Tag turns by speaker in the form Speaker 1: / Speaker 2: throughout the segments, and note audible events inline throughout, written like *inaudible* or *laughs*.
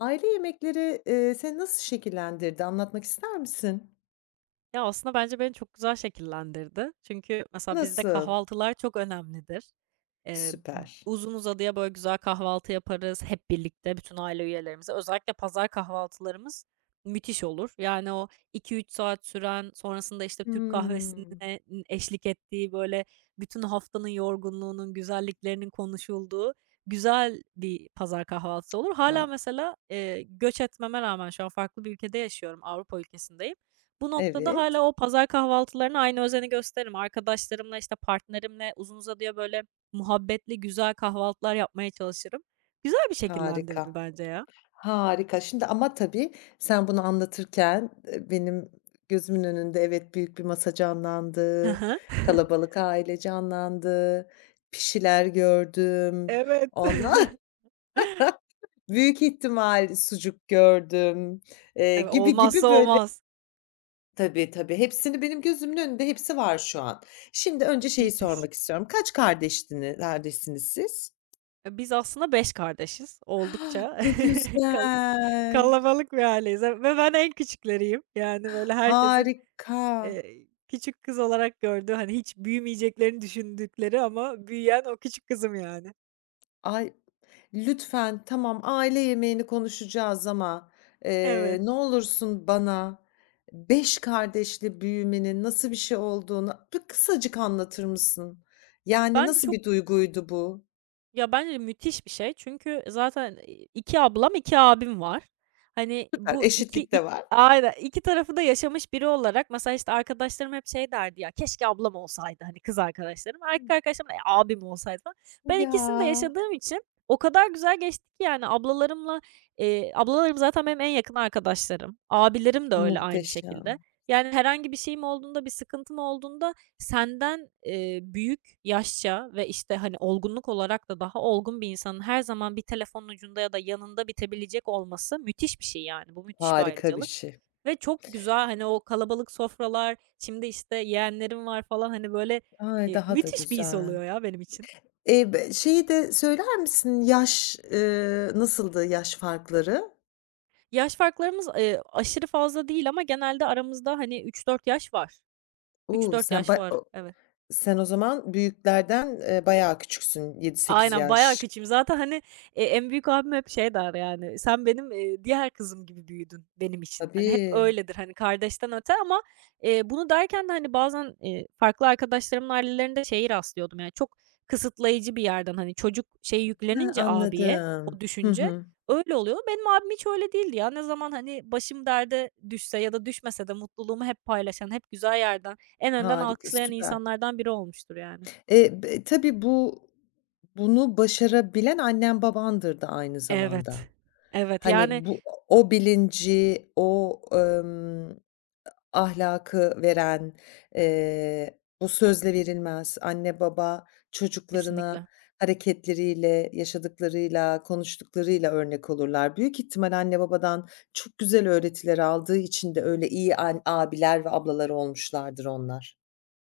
Speaker 1: Aile yemekleri, seni nasıl şekillendirdi? Anlatmak ister misin?
Speaker 2: Ya, aslında bence beni çok güzel şekillendirdi. Çünkü mesela bizde
Speaker 1: Nasıl?
Speaker 2: kahvaltılar çok önemlidir. Eee,
Speaker 1: Süper.
Speaker 2: uzun uzadıya böyle güzel kahvaltı yaparız hep birlikte bütün aile üyelerimize. Özellikle pazar kahvaltılarımız müthiş olur. Yani o 2-3 saat süren, sonrasında, işte, Türk
Speaker 1: Hımm.
Speaker 2: kahvesine eşlik ettiği, böyle, bütün haftanın yorgunluğunun, güzelliklerinin konuşulduğu güzel bir pazar kahvaltısı olur. Hala
Speaker 1: Ha,
Speaker 2: mesela, göç etmeme rağmen şu an farklı bir ülkede yaşıyorum, Avrupa ülkesindeyim. Bu noktada hala
Speaker 1: evet,
Speaker 2: o pazar kahvaltılarına aynı özeni gösteririm. Arkadaşlarımla, işte, partnerimle uzun uzadıya böyle muhabbetli, güzel kahvaltılar yapmaya çalışırım. Güzel bir
Speaker 1: harika,
Speaker 2: şekillendirdi bence ya.
Speaker 1: harika. Şimdi ama tabii sen bunu anlatırken, benim gözümün önünde, evet, büyük bir masa
Speaker 2: Hı
Speaker 1: canlandı,
Speaker 2: hı. *laughs*
Speaker 1: kalabalık aile canlandı, pişiler gördüm,
Speaker 2: Evet. *laughs*
Speaker 1: ondan *laughs* büyük ihtimal sucuk gördüm,
Speaker 2: Evet,
Speaker 1: gibi
Speaker 2: olmazsa
Speaker 1: gibi böyle.
Speaker 2: olmaz.
Speaker 1: Tabii, tabii. Hepsini benim gözümün önünde, hepsi var şu an. Şimdi önce şeyi
Speaker 2: Müthiş.
Speaker 1: sormak istiyorum. Kaç kardeşsiniz siz?
Speaker 2: Biz aslında 5 kardeşiz.
Speaker 1: *gasps* Ah,
Speaker 2: Oldukça *laughs*
Speaker 1: ne
Speaker 2: kal
Speaker 1: güzel.
Speaker 2: kalabalık bir aileyiz ve ben en küçükleriyim. Yani, böyle, herkesin,
Speaker 1: Harika.
Speaker 2: küçük kız olarak gördüğü, hani, hiç büyümeyeceklerini düşündükleri ama büyüyen o küçük kızım yani.
Speaker 1: Ay, lütfen tamam, aile yemeğini konuşacağız ama,
Speaker 2: Evet.
Speaker 1: ne olursun bana 5 kardeşli büyümenin nasıl bir şey olduğunu bir kısacık anlatır mısın? Yani
Speaker 2: Bence
Speaker 1: nasıl
Speaker 2: çok
Speaker 1: bir duyguydu bu?
Speaker 2: ya, bence müthiş bir şey. Çünkü zaten, 2 ablam, 2 abim var. Hani,
Speaker 1: Süper,
Speaker 2: bu 2
Speaker 1: eşitlik
Speaker 2: i
Speaker 1: de var.
Speaker 2: Aynen, 2 tarafı da yaşamış biri olarak mesela, işte, arkadaşlarım hep şey derdi ya, "Keşke ablam olsaydı." Hani, kız arkadaşlarım. Erkek arkadaşlarım, "Abim olsaydı." falan. Ben
Speaker 1: Ya,
Speaker 2: ikisini de yaşadığım için o kadar güzel geçti ki yani ablalarımla, ablalarım zaten benim en yakın arkadaşlarım. Abilerim de öyle aynı
Speaker 1: muhteşem.
Speaker 2: şekilde. Yani herhangi bir şeyim olduğunda, bir sıkıntım olduğunda senden, büyük yaşça ve, işte, hani, olgunluk olarak da daha olgun bir insanın her zaman bir telefonun ucunda ya da yanında bitebilecek olması müthiş bir şey yani. Bu müthiş bir
Speaker 1: Harika bir
Speaker 2: ayrıcalık
Speaker 1: şey.
Speaker 2: ve çok güzel, hani, o kalabalık sofralar, şimdi, işte, yeğenlerim var falan, hani, böyle,
Speaker 1: Ay, daha da
Speaker 2: müthiş bir his
Speaker 1: güzel.
Speaker 2: oluyor ya benim için.
Speaker 1: E be, şeyi de söyler misin? Yaş, nasıldı yaş farkları?
Speaker 2: Yaş farklarımız, aşırı fazla değil ama genelde aramızda, hani, 3-4 yaş var.
Speaker 1: U,
Speaker 2: üç dört
Speaker 1: sen ba
Speaker 2: yaş
Speaker 1: o
Speaker 2: var, evet.
Speaker 1: sen o zaman büyüklerden, bayağı küçüksün. 7-8
Speaker 2: Aynen, bayağı
Speaker 1: yaş.
Speaker 2: küçüğüm. Zaten, hani, en büyük abim hep şey der yani, "Sen benim, diğer kızım gibi büyüdün benim için." Hani, hep
Speaker 1: Tabii.
Speaker 2: öyledir, hani, kardeşten öte ama, bunu derken de, hani, bazen, farklı arkadaşlarımın ailelerinde şeyi rastlıyordum, yani, çok kısıtlayıcı bir yerden, hani, çocuk şey
Speaker 1: He,
Speaker 2: yüklenince abiye
Speaker 1: anladım.
Speaker 2: o
Speaker 1: Hı
Speaker 2: düşünce
Speaker 1: hı.
Speaker 2: öyle oluyor. Benim abim hiç öyle değildi ya. Ne zaman, hani, başım derde düşse ya da düşmese de mutluluğumu hep paylaşan, hep güzel yerden, en önden
Speaker 1: Harika,
Speaker 2: alkışlayan
Speaker 1: süper.
Speaker 2: insanlardan biri olmuştur yani.
Speaker 1: Be tabii, bunu başarabilen annen babandır da aynı zamanda.
Speaker 2: Evet. Evet,
Speaker 1: Hani,
Speaker 2: yani,
Speaker 1: o bilinci, o, ahlakı veren, bu sözle verilmez, anne baba çocuklarına
Speaker 2: kesinlikle.
Speaker 1: hareketleriyle, yaşadıklarıyla, konuştuklarıyla örnek olurlar. Büyük ihtimal anne babadan çok güzel öğretiler aldığı için de öyle iyi abiler ve ablalar olmuşlardır onlar.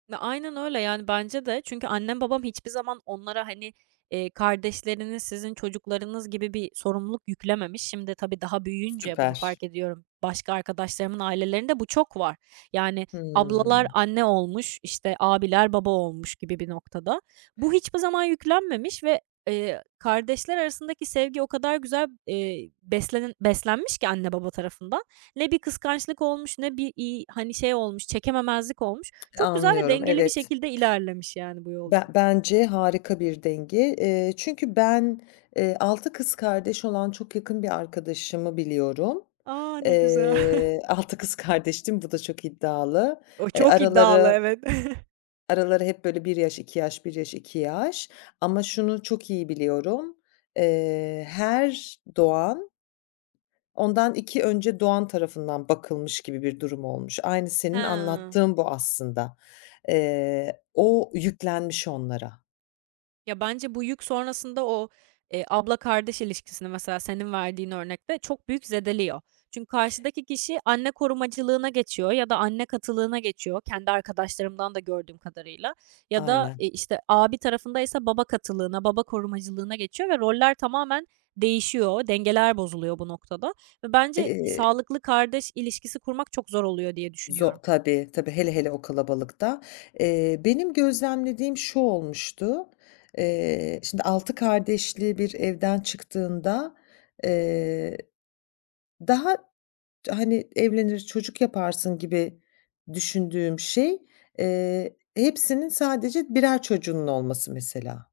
Speaker 2: Ya, aynen öyle, yani, bence de. Çünkü annem babam hiçbir zaman onlara, hani, "Kardeşleriniz sizin çocuklarınız." gibi bir sorumluluk yüklememiş. Şimdi tabii daha büyüyünce bunu
Speaker 1: Süper.
Speaker 2: fark ediyorum. Başka arkadaşlarımın ailelerinde bu çok var. Yani, ablalar
Speaker 1: Hımm,
Speaker 2: anne olmuş, işte, abiler baba olmuş gibi bir noktada. Bu hiçbir zaman yüklenmemiş ve, kardeşler arasındaki sevgi o kadar güzel, beslenmiş ki anne baba tarafından. Ne bir kıskançlık olmuş ne bir, hani, şey olmuş, çekememezlik olmuş. Çok güzel ve
Speaker 1: anlıyorum,
Speaker 2: dengeli bir
Speaker 1: evet.
Speaker 2: şekilde ilerlemiş yani bu
Speaker 1: Be
Speaker 2: yolculuk.
Speaker 1: bence harika bir denge. Çünkü ben, 6 kız kardeş olan çok yakın bir arkadaşımı biliyorum.
Speaker 2: A! Ne güzel.
Speaker 1: 6 kız kardeştim, bu da çok iddialı.
Speaker 2: O
Speaker 1: Eee,
Speaker 2: çok iddialı,
Speaker 1: araları
Speaker 2: evet. *laughs*
Speaker 1: araları hep böyle bir yaş, 2 yaş, bir yaş, 2 yaş ama şunu çok iyi biliyorum. Her doğan ondan 2 önce doğan tarafından bakılmış gibi bir durum olmuş. Aynı senin
Speaker 2: He.
Speaker 1: anlattığın bu aslında. O yüklenmiş onlara.
Speaker 2: Ya, bence bu yük sonrasında o, abla kardeş ilişkisini mesela senin verdiğin örnekte çok büyük zedeliyor. Çünkü karşıdaki kişi anne korumacılığına geçiyor ya da anne katılığına geçiyor kendi arkadaşlarımdan da gördüğüm kadarıyla ya da,
Speaker 1: Aynen.
Speaker 2: işte, abi tarafındaysa baba katılığına, baba korumacılığına geçiyor ve roller tamamen değişiyor, dengeler bozuluyor bu noktada ve bence
Speaker 1: Eee,
Speaker 2: sağlıklı kardeş ilişkisi kurmak çok zor oluyor diye
Speaker 1: zo
Speaker 2: düşünüyorum.
Speaker 1: Tabii, tabii, hele hele o kalabalıkta. Benim gözlemlediğim şu olmuştu: şimdi 6 kardeşli bir evden çıktığında, eee, daha, hani, evlenir, çocuk yaparsın gibi düşündüğüm şey, hepsinin sadece birer çocuğunun olması mesela.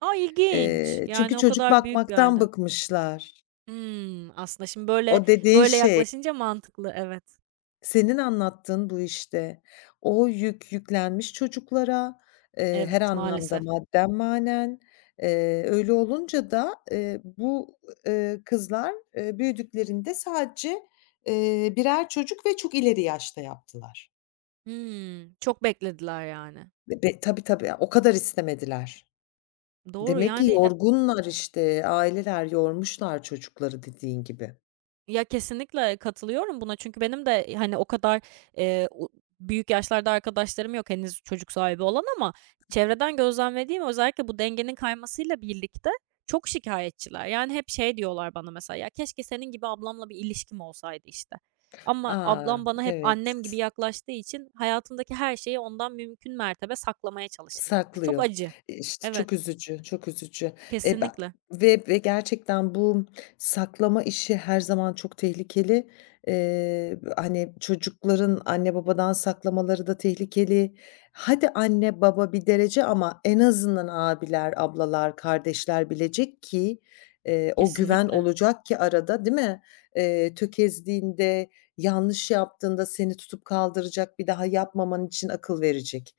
Speaker 2: A, ilginç!
Speaker 1: Çünkü
Speaker 2: Yani o
Speaker 1: çocuk
Speaker 2: kadar büyük bir
Speaker 1: bakmaktan
Speaker 2: halde.
Speaker 1: bıkmışlar.
Speaker 2: Hımm, aslında şimdi böyle
Speaker 1: O dediğin
Speaker 2: böyle
Speaker 1: şey.
Speaker 2: yaklaşınca mantıklı. Evet,
Speaker 1: Senin anlattığın bu işte. O yük yüklenmiş çocuklara, her
Speaker 2: evet,
Speaker 1: anlamda
Speaker 2: maalesef.
Speaker 1: madden manen. Öyle olunca da, bu, kızlar, büyüdüklerinde sadece, birer çocuk ve çok ileri yaşta yaptılar.
Speaker 2: Hımm, çok beklediler yani.
Speaker 1: Ve be tabii, tabii, o kadar istemediler.
Speaker 2: Doğru,
Speaker 1: Demek ki
Speaker 2: yani,
Speaker 1: yorgunlar işte, aileler yormuşlar çocukları dediğin gibi.
Speaker 2: ya, kesinlikle katılıyorum buna çünkü benim de, hani, o kadar, u büyük yaşlarda arkadaşlarım yok henüz çocuk sahibi olan ama çevreden gözlemlediğim özellikle bu dengenin kaymasıyla birlikte çok şikayetçiler. Yani, hep şey diyorlar bana mesela, "Ya, keşke senin gibi ablamla bir ilişkim olsaydı." işte. Ama
Speaker 1: A!
Speaker 2: ablam bana hep
Speaker 1: Evet.
Speaker 2: annem gibi yaklaştığı için hayatımdaki her şeyi ondan mümkün mertebe saklamaya çalışırım gibi. Çok
Speaker 1: Saklıyor.
Speaker 2: acı.
Speaker 1: E, işte,
Speaker 2: Evet,
Speaker 1: çok üzücü, çok üzücü. E, be
Speaker 2: kesinlikle,
Speaker 1: ve gerçekten bu saklama işi her zaman çok tehlikeli. Hani, çocukların anne babadan saklamaları da tehlikeli. Hadi anne baba bir derece ama en azından abiler, ablalar, kardeşler bilecek ki, o güven
Speaker 2: kesinlikle.
Speaker 1: olacak ki arada, değil mi? Tökezlediğinde, yanlış yaptığında seni tutup kaldıracak, bir daha yapmaman için akıl verecek.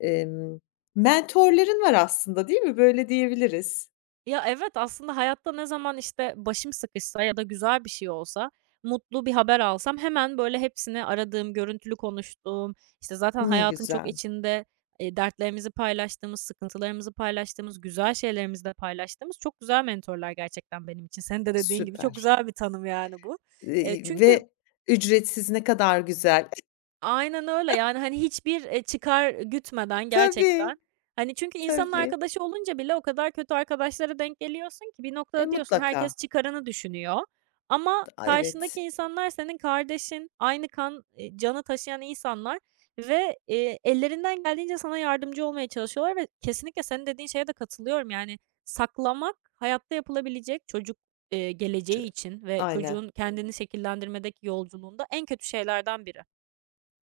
Speaker 1: Emm Mentorların var aslında, değil mi? Böyle diyebiliriz.
Speaker 2: Ya, evet, aslında hayatta ne zaman, işte, başım sıkışsa ya da güzel bir şey olsa, mutlu bir haber alsam hemen, böyle, hepsini aradığım, görüntülü konuştuğum, işte, zaten
Speaker 1: Ne
Speaker 2: hayatın çok
Speaker 1: güzel,
Speaker 2: içinde, dertlerimizi paylaştığımız, sıkıntılarımızı paylaştığımız, güzel şeylerimizi de paylaştığımız çok güzel mentorlar gerçekten benim için. Senin de dediğin gibi çok
Speaker 1: süper.
Speaker 2: güzel bir tanım, yani, bu. Çünkü
Speaker 1: Ve ücretsiz ne kadar güzel. *laughs*
Speaker 2: Aynen öyle, yani, hani, hiçbir, çıkar gütmeden
Speaker 1: Tabii,
Speaker 2: gerçekten, hani, çünkü insanın
Speaker 1: tabii.
Speaker 2: arkadaşı olunca bile o kadar kötü arkadaşlara denk geliyorsun ki bir
Speaker 1: E,
Speaker 2: noktada diyorsun
Speaker 1: mutlaka.
Speaker 2: herkes çıkarını düşünüyor ama
Speaker 1: A, evet.
Speaker 2: karşındaki insanlar senin kardeşin, aynı kan, canı taşıyan insanlar ve, ellerinden geldiğince sana yardımcı olmaya çalışıyorlar ve kesinlikle senin dediğin şeye de katılıyorum, yani, saklamak hayatta yapılabilecek çocuk,
Speaker 1: Çı
Speaker 2: geleceği için ve
Speaker 1: aynen,
Speaker 2: çocuğun kendini şekillendirmedeki yolculuğunda en kötü şeylerden biri.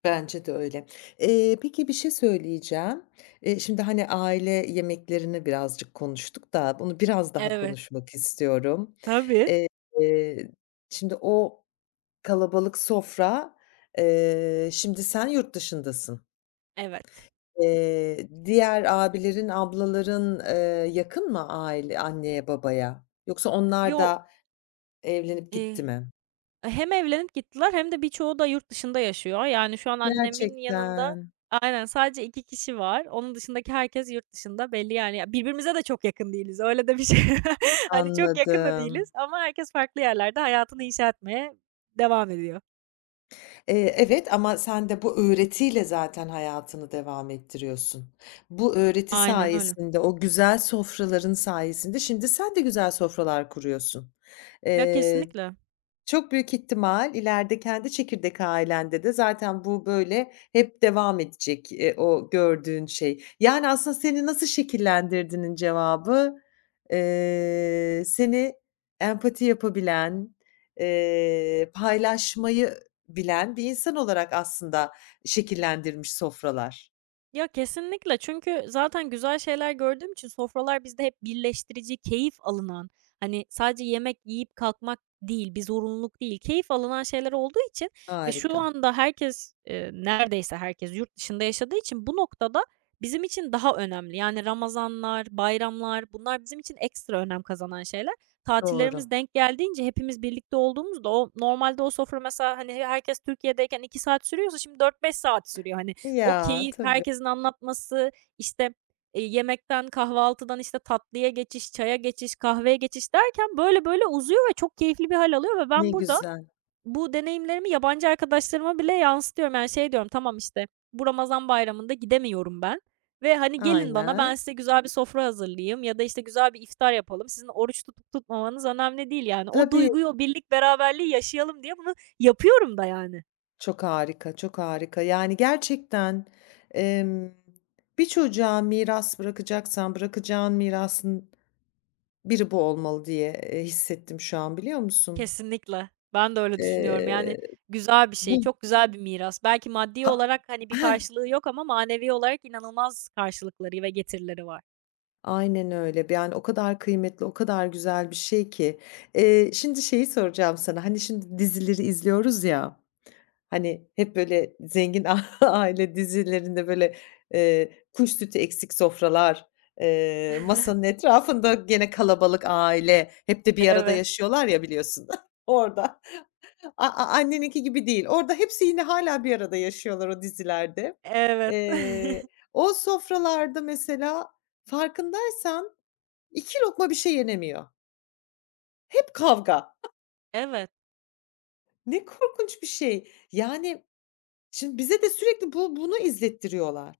Speaker 1: bence de öyle. Peki, bir şey söyleyeceğim. Şimdi, hani, aile yemeklerini birazcık konuştuk da bunu biraz daha
Speaker 2: Evet.
Speaker 1: konuşmak istiyorum.
Speaker 2: Tabii.
Speaker 1: Eee, eee, şimdi o kalabalık sofra, şimdi sen yurt dışındasın.
Speaker 2: Evet.
Speaker 1: Diğer abilerin, ablaların, yakın mı aile anneye, babaya? Yoksa onlar
Speaker 2: Yo,
Speaker 1: da evlenip gitti
Speaker 2: eee,
Speaker 1: mi?
Speaker 2: hem evlenip gittiler hem de birçoğu da yurt dışında yaşıyor. Yani, şu an annemin yanında
Speaker 1: Gerçekten.
Speaker 2: aynen, sadece 2 kişi var. Onun dışındaki herkes yurt dışında. Belli, yani, ya, birbirimize de çok yakın değiliz. Öyle de bir şey. *laughs* Hani, çok yakın da
Speaker 1: Anladım.
Speaker 2: değiliz ama herkes farklı yerlerde hayatını inşa etmeye devam ediyor.
Speaker 1: Evet ama sen de bu öğretiyle zaten hayatını devam ettiriyorsun. Bu öğreti
Speaker 2: Aynen öyle.
Speaker 1: sayesinde, o güzel sofraların sayesinde şimdi sen de güzel sofralar kuruyorsun.
Speaker 2: Ya,
Speaker 1: Eee
Speaker 2: kesinlikle.
Speaker 1: Çok büyük ihtimal ileride kendi çekirdek ailende de zaten bu böyle hep devam edecek, o gördüğün şey. Yani aslında seni nasıl şekillendirdiğinin cevabı, seni empati yapabilen, paylaşmayı bilen bir insan olarak aslında şekillendirmiş sofralar.
Speaker 2: Ya, kesinlikle çünkü zaten güzel şeyler gördüğüm için sofralar bizde hep birleştirici, keyif alınan, hani, sadece yemek yiyip kalkmak değil, bir zorunluluk değil, keyif alınan şeyler olduğu için ve şu
Speaker 1: Harika,
Speaker 2: anda neredeyse herkes yurt dışında yaşadığı için bu noktada bizim için daha önemli. Yani ramazanlar, bayramlar bunlar bizim için ekstra önem kazanan şeyler.
Speaker 1: doğru.
Speaker 2: Tatillerimiz denk geldiğince hepimiz birlikte olduğumuzda o normalde o sofra mesela, hani, herkes Türkiye'deyken 2 saat sürüyorsa şimdi 4-5 saat sürüyor. Hani, o
Speaker 1: Ya,
Speaker 2: keyif,
Speaker 1: tabii,
Speaker 2: herkesin anlatması, işte, yemekten, kahvaltıdan, işte, tatlıya geçiş, çaya geçiş, kahveye geçiş derken böyle böyle uzuyor ve çok keyifli bir hal alıyor ve
Speaker 1: ne
Speaker 2: ben burada
Speaker 1: güzel.
Speaker 2: bu deneyimlerimi yabancı arkadaşlarıma bile yansıtıyorum. Yani, şey diyorum, "Tamam, işte, bu Ramazan Bayramı'nda gidemiyorum ben ve, hani, gelin bana, ben
Speaker 1: Aynen.
Speaker 2: size güzel bir sofra hazırlayayım ya da, işte, güzel bir iftar yapalım. Sizin oruç tutup tutmamanız önemli değil." Yani, o
Speaker 1: Tabii.
Speaker 2: duyguyu, o birlik beraberliği yaşayalım diye bunu yapıyorum da yani.
Speaker 1: Çok harika, çok harika. Yani gerçekten, emm, bir çocuğa miras bırakacaksan bırakacağın mirasın biri bu olmalı diye, hissettim şu an, biliyor musun?
Speaker 2: Kesinlikle. Ben de öyle düşünüyorum.
Speaker 1: Eee,
Speaker 2: Yani güzel bir şey,
Speaker 1: bu
Speaker 2: çok güzel bir miras. Belki maddi
Speaker 1: ha
Speaker 2: olarak hani bir
Speaker 1: Heh,
Speaker 2: karşılığı yok ama manevi olarak inanılmaz karşılıkları ve getirileri var.
Speaker 1: aynen öyle. Yani o kadar kıymetli, o kadar güzel bir şey ki. Şimdi şeyi soracağım sana, hani, şimdi dizileri izliyoruz ya. Hani, hep böyle zengin *laughs* aile dizilerinde, böyle, kuş sütü eksik sofralar, masanın
Speaker 2: *laughs*
Speaker 1: etrafında gene kalabalık aile, hep de bir arada
Speaker 2: Evet,
Speaker 1: yaşıyorlar ya, biliyorsun, *laughs* orada. A, anneninki gibi değil. Orada hepsi yine hala bir arada yaşıyorlar o dizilerde.
Speaker 2: evet. *laughs*
Speaker 1: Eee, o sofralarda mesela, farkındaysan, 2 lokma bir şey yenemiyor. Hep kavga.
Speaker 2: Evet.
Speaker 1: Ne korkunç bir şey. Yani, şimdi bize de sürekli bu bunu izlettiriyorlar.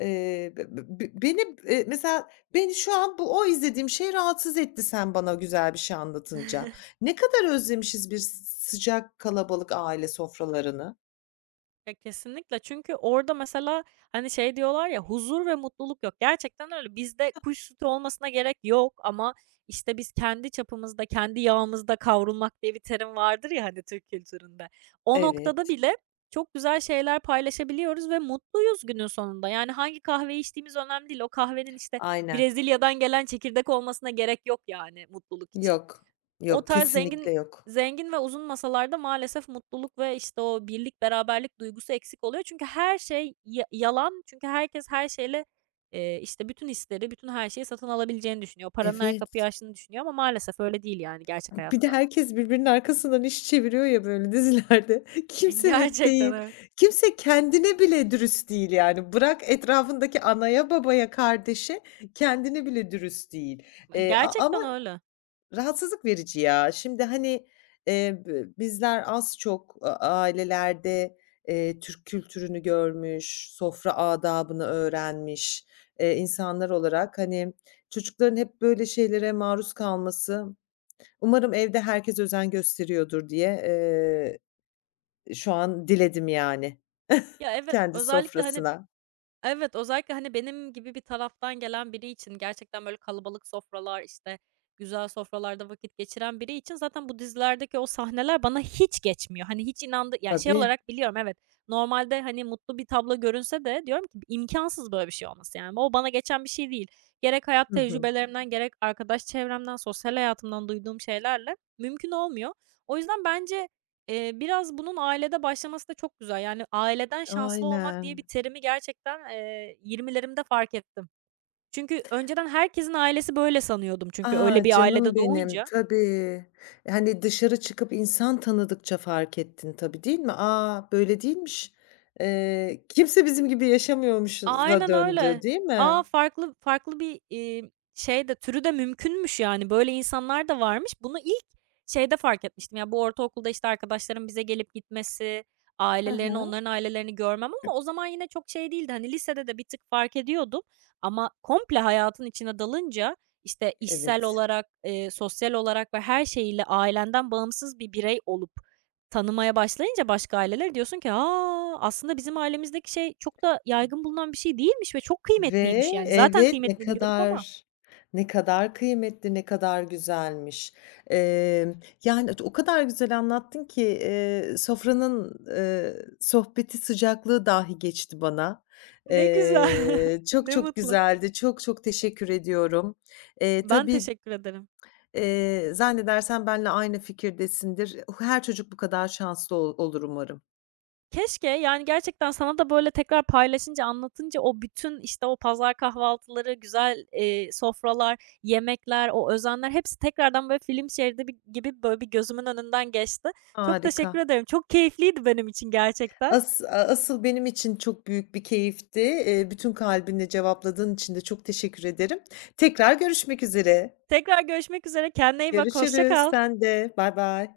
Speaker 1: Be be beni, mesela beni şu an bu o izlediğim şey rahatsız etti sen bana güzel bir şey anlatınca.
Speaker 2: *laughs*
Speaker 1: Ne kadar özlemişiz bir sıcak kalabalık aile sofralarını.
Speaker 2: Ya, kesinlikle çünkü orada mesela, hani, şey diyorlar ya, huzur ve mutluluk yok. Gerçekten öyle. Bizde kuş sütü olmasına gerek yok ama, işte, biz kendi çapımızda, kendi yağımızda kavrulmak diye bir terim vardır ya, hani, Türk kültüründe. O noktada
Speaker 1: Evet.
Speaker 2: bile çok güzel şeyler paylaşabiliyoruz ve mutluyuz günün sonunda. Yani, hangi kahve içtiğimiz önemli değil. O kahvenin, işte,
Speaker 1: Aynen.
Speaker 2: Brezilya'dan gelen çekirdek olmasına gerek yok yani mutluluk için.
Speaker 1: Yok.
Speaker 2: O
Speaker 1: Yok,
Speaker 2: tarz zengin
Speaker 1: kesinlikle yok.
Speaker 2: zengin ve uzun masalarda maalesef mutluluk ve, işte, o birlik, beraberlik duygusu eksik oluyor. Çünkü her şey ya yalan. Çünkü herkes her şeyle, işte, bütün hisleri, bütün her şeyi satın alabileceğini düşünüyor. Paranın her kapıyı
Speaker 1: Evet.
Speaker 2: açtığını düşünüyor ama maalesef öyle değil, yani, gerçek
Speaker 1: Bir de
Speaker 2: hayatta.
Speaker 1: herkes birbirinin arkasından iş çeviriyor ya, böyle, *laughs* dizilerde.
Speaker 2: *laughs*
Speaker 1: Kimse net
Speaker 2: Gerçekten,
Speaker 1: değil.
Speaker 2: evet.
Speaker 1: Kimse kendine bile dürüst değil yani. Bırak etrafındaki anaya, babaya, kardeşe, kendine bile dürüst değil. A ama
Speaker 2: Gerçekten öyle.
Speaker 1: rahatsızlık verici ya. Şimdi, hani, b bizler az çok ailelerde, Türk kültürünü görmüş, sofra adabını öğrenmiş, insanlar olarak, hani, çocukların hep böyle şeylere maruz kalması, umarım evde herkes özen gösteriyordur diye, şu an diledim yani *laughs*
Speaker 2: Ya, evet,
Speaker 1: kendi
Speaker 2: özellikle, hani
Speaker 1: sofrasına.
Speaker 2: Evet, özellikle, hani, benim gibi bir taraftan gelen biri için gerçekten böyle kalabalık sofralar, işte, güzel sofralarda vakit geçiren biri için zaten bu dizilerdeki o sahneler bana hiç geçmiyor. Hani, hiç inandı ya, şey
Speaker 1: Tabii.
Speaker 2: olarak biliyorum, evet, normalde, hani, mutlu bir tablo görünse de diyorum ki imkansız böyle bir şey olması, yani, o bana geçen bir şey değil. Gerek hayat
Speaker 1: Hı hı.
Speaker 2: tecrübelerimden, gerek arkadaş çevremden, sosyal hayatımdan duyduğum şeylerle mümkün olmuyor. O yüzden bence Biraz bunun ailede başlaması da çok güzel. Yani, aileden şanslı olmak diye bir
Speaker 1: Aynen.
Speaker 2: terimi gerçekten, 20'lerimde fark ettim. Çünkü önceden herkesin ailesi böyle sanıyordum çünkü öyle
Speaker 1: A,
Speaker 2: bir
Speaker 1: canım
Speaker 2: ailede
Speaker 1: benim.
Speaker 2: doğunca
Speaker 1: Tabii. E, hani, dışarı çıkıp insan tanıdıkça fark ettin tabii, değil mi? A, böyle değilmiş. Kimse bizim gibi yaşamıyormuşuza
Speaker 2: aynen
Speaker 1: döndü,
Speaker 2: öyle.
Speaker 1: değil
Speaker 2: A,
Speaker 1: mi?
Speaker 2: farklı farklı bir, şey de türü de mümkünmüş yani. Böyle insanlar da varmış. Bunu ilk şeyde fark etmiştim. Ya, bu ortaokulda, işte, arkadaşlarımın bize gelip gitmesi,
Speaker 1: Hı
Speaker 2: ailelerini,
Speaker 1: hı.
Speaker 2: onların ailelerini görmem ama o zaman yine çok şey değildi. Hani, lisede de bir tık fark ediyordum ama komple hayatın içine dalınca, işte, işsel
Speaker 1: Evet.
Speaker 2: olarak, sosyal olarak ve her şeyiyle ailenden bağımsız bir birey olup tanımaya başlayınca başka aileler diyorsun ki, "Aa, aslında bizim ailemizdeki şey çok da yaygın bulunan bir şey değilmiş ve çok
Speaker 1: Ve
Speaker 2: kıymetliymiş." Yani zaten
Speaker 1: evet, ne
Speaker 2: kıymetini biliyorduk ama.
Speaker 1: kadar ne kadar kıymetli, ne kadar güzelmiş. Emm, yani, o kadar güzel anlattın ki, sofranın, sohbeti sıcaklığı dahi geçti bana.
Speaker 2: Ne güzel, *laughs*
Speaker 1: Çok
Speaker 2: ne
Speaker 1: çok
Speaker 2: mutlu.
Speaker 1: güzeldi. Çok çok teşekkür ediyorum.
Speaker 2: Ben
Speaker 1: Tabii,
Speaker 2: teşekkür ederim.
Speaker 1: zannedersem benimle aynı fikirdesindir. Her çocuk bu kadar şanslı olur umarım.
Speaker 2: Keşke, yani, gerçekten sana da böyle tekrar paylaşınca, anlatınca o bütün, işte, o pazar kahvaltıları, güzel, sofralar, yemekler, o özenler hepsi tekrardan böyle film şeridi gibi böyle bir gözümün önünden geçti. Çok
Speaker 1: Harika.
Speaker 2: teşekkür ederim. Çok keyifliydi benim için gerçekten.
Speaker 1: Asıl benim için çok büyük bir keyifti. Bütün kalbinle cevapladığın için de çok teşekkür ederim. Tekrar görüşmek üzere.
Speaker 2: Tekrar görüşmek üzere. Kendine iyi bak. Hoşça
Speaker 1: Görüşürüz.
Speaker 2: kal.
Speaker 1: Sen de. Baybay.